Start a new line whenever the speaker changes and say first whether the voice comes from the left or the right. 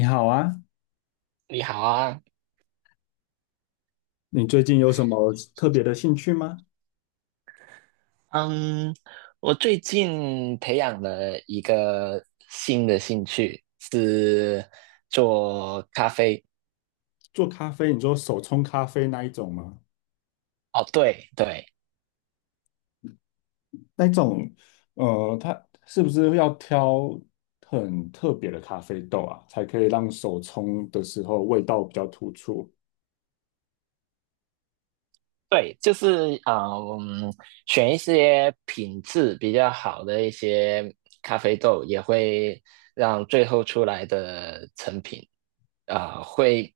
left: 你好啊，
right: 你好啊，
left: 你最近有什么特别的兴趣吗？
right: 嗯，我最近培养了一个新的兴趣，是做咖啡。
left: 做咖啡，你说手冲咖啡那一种吗？
right: 哦，对对，
left: 那一种，它是不是要挑很特别的咖啡豆啊，才可以让手冲的时候味道比较突出？
right: 对，就是啊，嗯，选一些品质比较好的一些咖啡豆，也会让最后出来的成品啊、呃会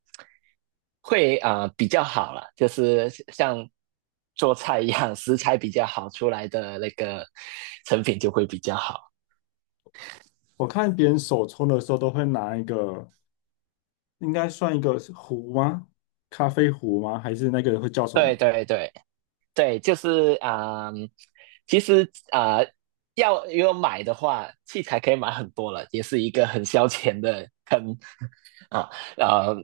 right: 会比较好了，就是像做菜一样，食材比较好出来的那个成品就会比较好。
left: 我看别人手冲的时候都会拿一个，应该算一个是壶吗？咖啡壶吗？还是那个会叫 什么？
right: 对对对，对，就是其实要买的话，器材可以买很多了，也是一个很消遣的坑 啊。呃，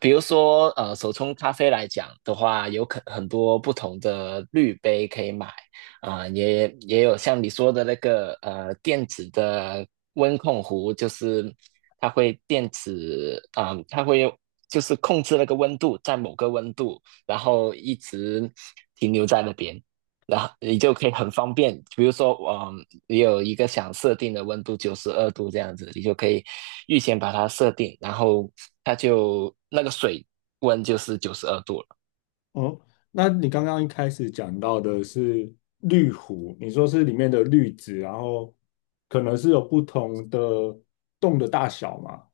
right: 比如说手冲咖啡来讲的话，有很多不同的滤杯可以买也有像你说的那个电子的温控壶，就是它会电子啊、它会控制那个温度在某个温度然后一直停留在那边，然后你就可以很方便，比如说，你有一个想设定的温度九十二度这样子，你就可以预先把它设定，然后它就那个水温就是九十二度了。
left: 哦，那你刚刚一开始讲到的是滤壶，你说是里面的滤纸，然后可能是有不同的洞的大小嘛？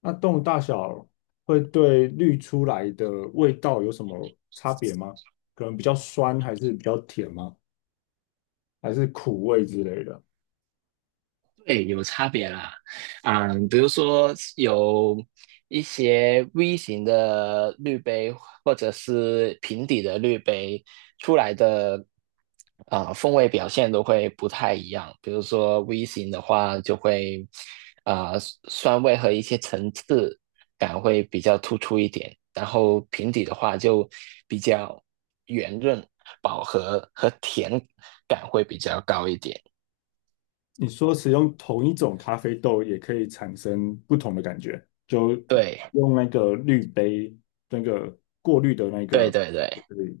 left: 那洞的大小会对滤出来的味道有什么差别吗？可能比较酸，还是比较甜吗？还是苦味之类的？
right: 对，有差别啦，啊，比如说有一些 V 型的滤杯或者是平底的滤杯出来的，啊，风味表现都会不太一样。比如说 V 型的话，就会啊，酸味和一些层次感会比较突出一点，然后平底的话就比较圆润、饱和和甜感会比较高一点。
left: 你说使用同一种咖啡豆也可以产生不同的感觉，就
right: 对，
left: 用那个滤杯那个过滤的那
right: 对
left: 个。
right: 对对。
left: 对，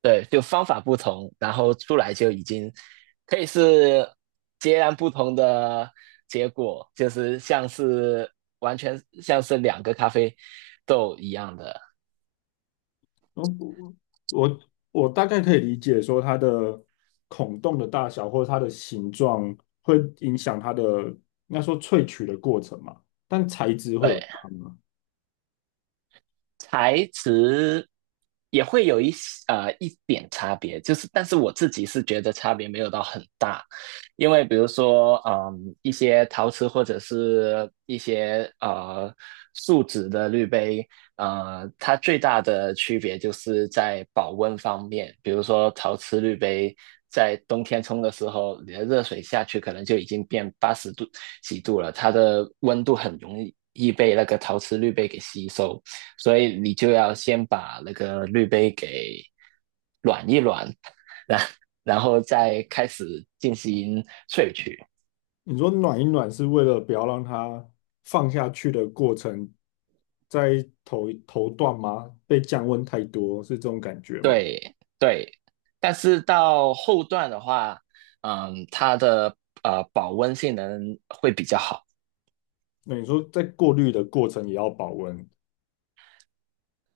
right: 对，就方法不同，然后出来就已经可以是截然不同的结果，就是像是完全像是两个咖啡豆一样的。
left: 我我我大概可以理解说它的孔洞的大小或者它的形状会影响它的应该说萃取的过程嘛，但材质会有
right: 对，
left: 差吗？
right: 材质也会有一些一点差别，就是但是我自己是觉得差别没有到很大，因为比如说一些陶瓷或者是一些树脂的滤杯，它最大的区别就是在保温方面，比如说陶瓷滤杯。在冬天冲的时候，你的热水下去可能就已经变80度几度了，它的温度很容易被那个陶瓷滤杯给吸收。所以你就要先把那个滤杯给软一软，然然后再开始进行萃取。
left: 你说暖一暖是为了不要让它放下去的过程在头段吗？被降温太多是这种感觉吗？
right: 对对，但是到后段的话，它的保温性能会比较好。
left: 那你说在过滤的过程也要保温，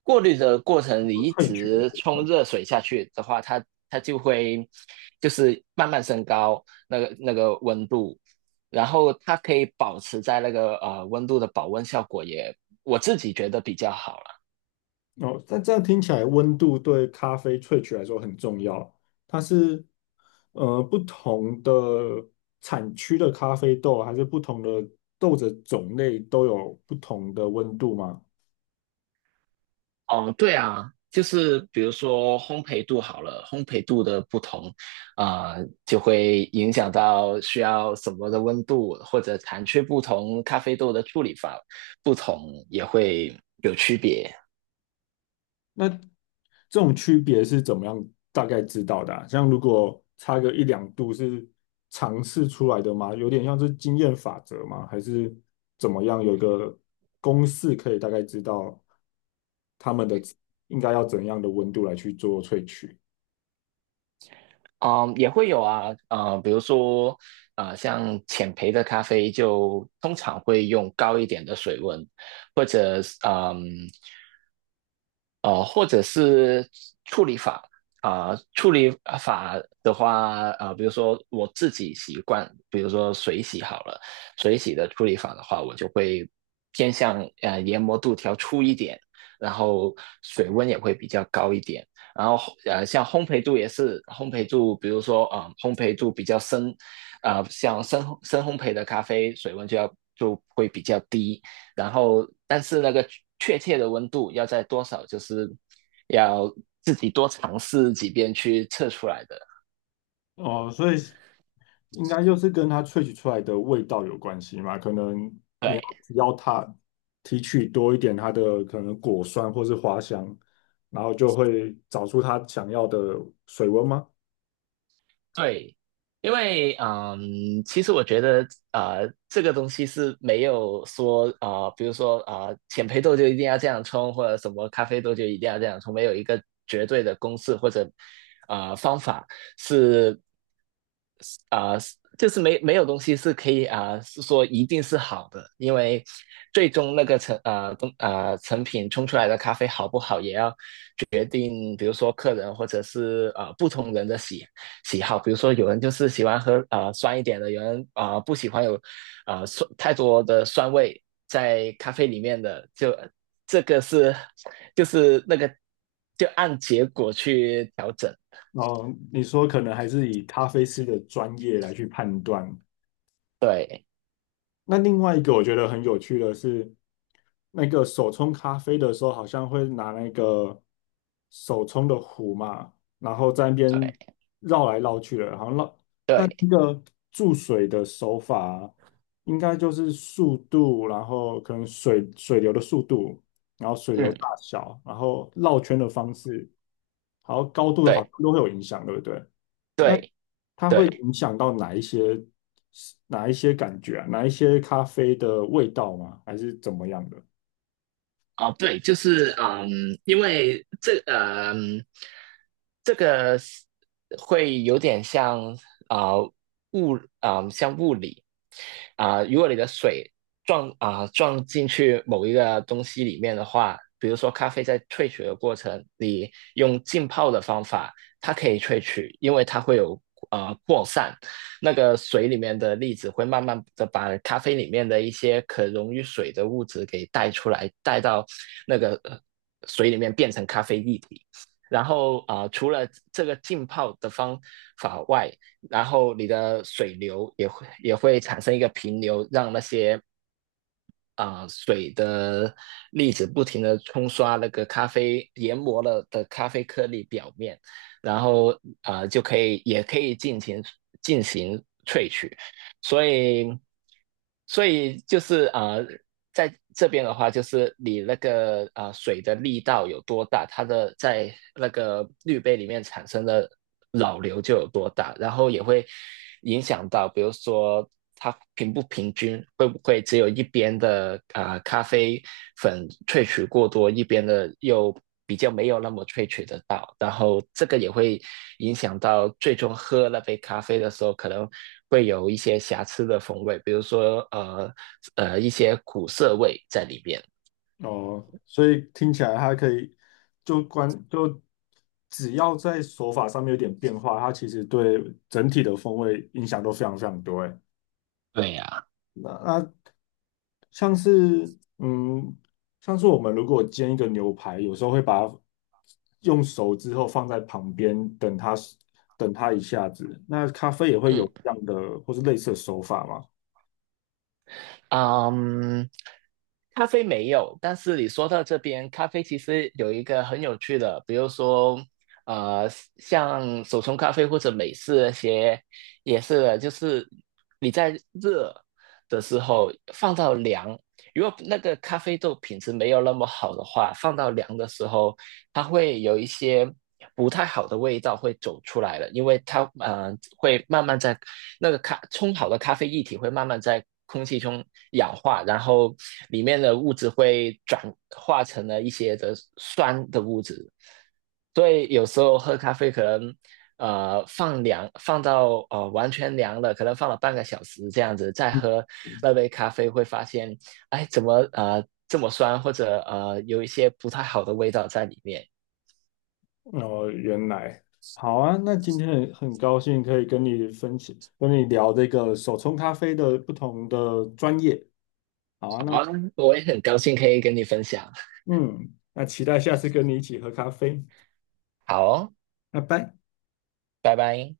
right: 过滤的过程你一
left: 萃取的
right: 直
left: 过
right: 冲
left: 程
right: 热水下去的话，它就会就是慢慢升高那个温度，然后它可以保持在那个温度的保温效果也，我自己觉得比较好了。
left: 哦，但这样听起来，温度对咖啡萃取来说很重要。它是不同的产区的咖啡豆，还是不同的豆子种类都有不同的温度吗？
right: 哦，对啊，就是比如说烘焙度好了，烘焙度的不同，啊、就会影响到需要什么的温度，或者产区不同，咖啡豆的处理法不同也会有区别。
left: 那这种区别是怎么样大概知道的啊，像如果差个一两度是尝试出来的吗？有点像是经验法则吗？还是怎么样？有个公式可以大概知道他们的应该要怎样的温度来去做萃取？
right: 嗯，也会有啊，比如说，啊，像浅焙的咖啡就通常会用高一点的水温，或者是，或者是处理法啊、处理的话，比如说我自己习惯，比如说水洗好了，水洗的处理法的话，我就会偏向研磨度调粗一点，然后水温也会比较高一点。然后像烘焙度也是烘焙度，比如说烘焙度比较深，像深深烘焙的咖啡水温就会比较低，然后但是那个确切的温度要在多少，就是要自己多尝试几遍去测出来的。
left: 哦，所以应该就是跟它萃取出来的味道有关系嘛。可能你要
right: 对，
left: 只要它提取多一点它的可能果酸或是花香，然后就会找出它想要的水温吗？
right: 对，因为其实我觉得这个东西是没有说比如说浅焙豆就一定要这样冲，或者什么咖啡豆就一定要这样冲，没有一个绝对的公式或者方法是啊、呃就是没有东西是可以是说一定是好的，因为最终那个成品冲出来的咖啡好不好，也要定，比如说客人或者是不同人的喜好，比如说有人就是喜欢喝酸一点的，有人不喜欢有酸太多的酸味在咖啡里面的，就这个是就是那个就按结果去调整，
left: 哦，你说可能还是以咖啡师的专业来去判断。
right: 对
left: 那另外一个我觉得很有趣的是，那个手冲咖啡的时候，好像会拿那个手冲的壶嘛，然后在那边
right: 对
left: 绕来绕去的，好像绕那
right: 对，
left: 一个注水的手法，应该就是速度，然后可能水流的速度，然后水流大
right: 嗯
left: 小，然后绕圈的方式，还有高度，好像
right: 对
left: 都会有影响，对不对？那
right: 对
left: 它会
right: 对
left: 影响到哪一些哪一些感觉啊？哪一些咖啡的味道吗？还是怎么样的？
right: 哦，对，就是因为这个是会有点啊、呃物像物理，如果你的水撞进去某一个东西里面的话，比如说咖啡在萃取的过程，你用浸泡的方法，它可以萃取，因为它会有扩散，那个水里面的粒子会慢慢的把咖啡里面的一些可溶于水的物质给带出来，带到那个水里面变成咖啡液体。然后除了这个浸泡的方法外，然后你的水流也会产生一个平流，让那些水的粒子不停的冲刷那个咖啡研磨了的咖啡颗粒表面，然后就可以也可以进行萃取，所以所以就是在这边的话，就是你那个水的力道有多大，它的在那个滤杯里面产生的老流就有多大，然后也会影响到，比如说它平不平均，会不会只有一边的咖啡粉萃取过多，一边的又比较没有那么萃取得到，然后这个也会影响到最终喝那杯咖啡的时候，可能会有一些瑕疵的风味，比如说一些苦涩味在里边。
left: 哦，所以听起来它可以就关就只要在手法上面有点变化，它其实对整体的风味影响都非常非常多欸。
right: 对呀，
left: 那像是像是我们如果煎一个牛排，有时候会把它用熟之后放在旁边，等它等它一下子。那咖啡也会有
right: 嗯
left: 这样的或是类似的手法吗？
right: 嗯，咖啡没有，但是你说到这边，咖啡其实有一个很有趣的，比如说，呃，像手冲咖啡或者美式那些，也是的，就是你在热的时候放到凉，如果那个咖啡豆品质没有那么好的话，放到凉的时候，它会有一些不太好的味道会走出来了，因为它会慢慢在那个咖冲好的咖啡液体会慢慢在空气中氧化，然后里面的物质会转化成了一些的酸的物质，所以有时候喝咖啡可能。放凉，放到完全凉了，可能放了半个小时这样子，再喝
left: 嗯，
right: 那杯咖啡，会发现哎，怎么这么酸，或者有一些不太好的味道在里面。
left: 哦，原来好啊。那今天很高兴可以跟你分享，跟你聊这个手冲咖啡的不同的专业。好啊，
right: 好
left: 那
right: 啊，我也很高兴可以跟你分享。
left: 嗯，那期待下次跟你一起喝咖啡。
right: 好哦，
left: 拜拜。
right: 拜拜。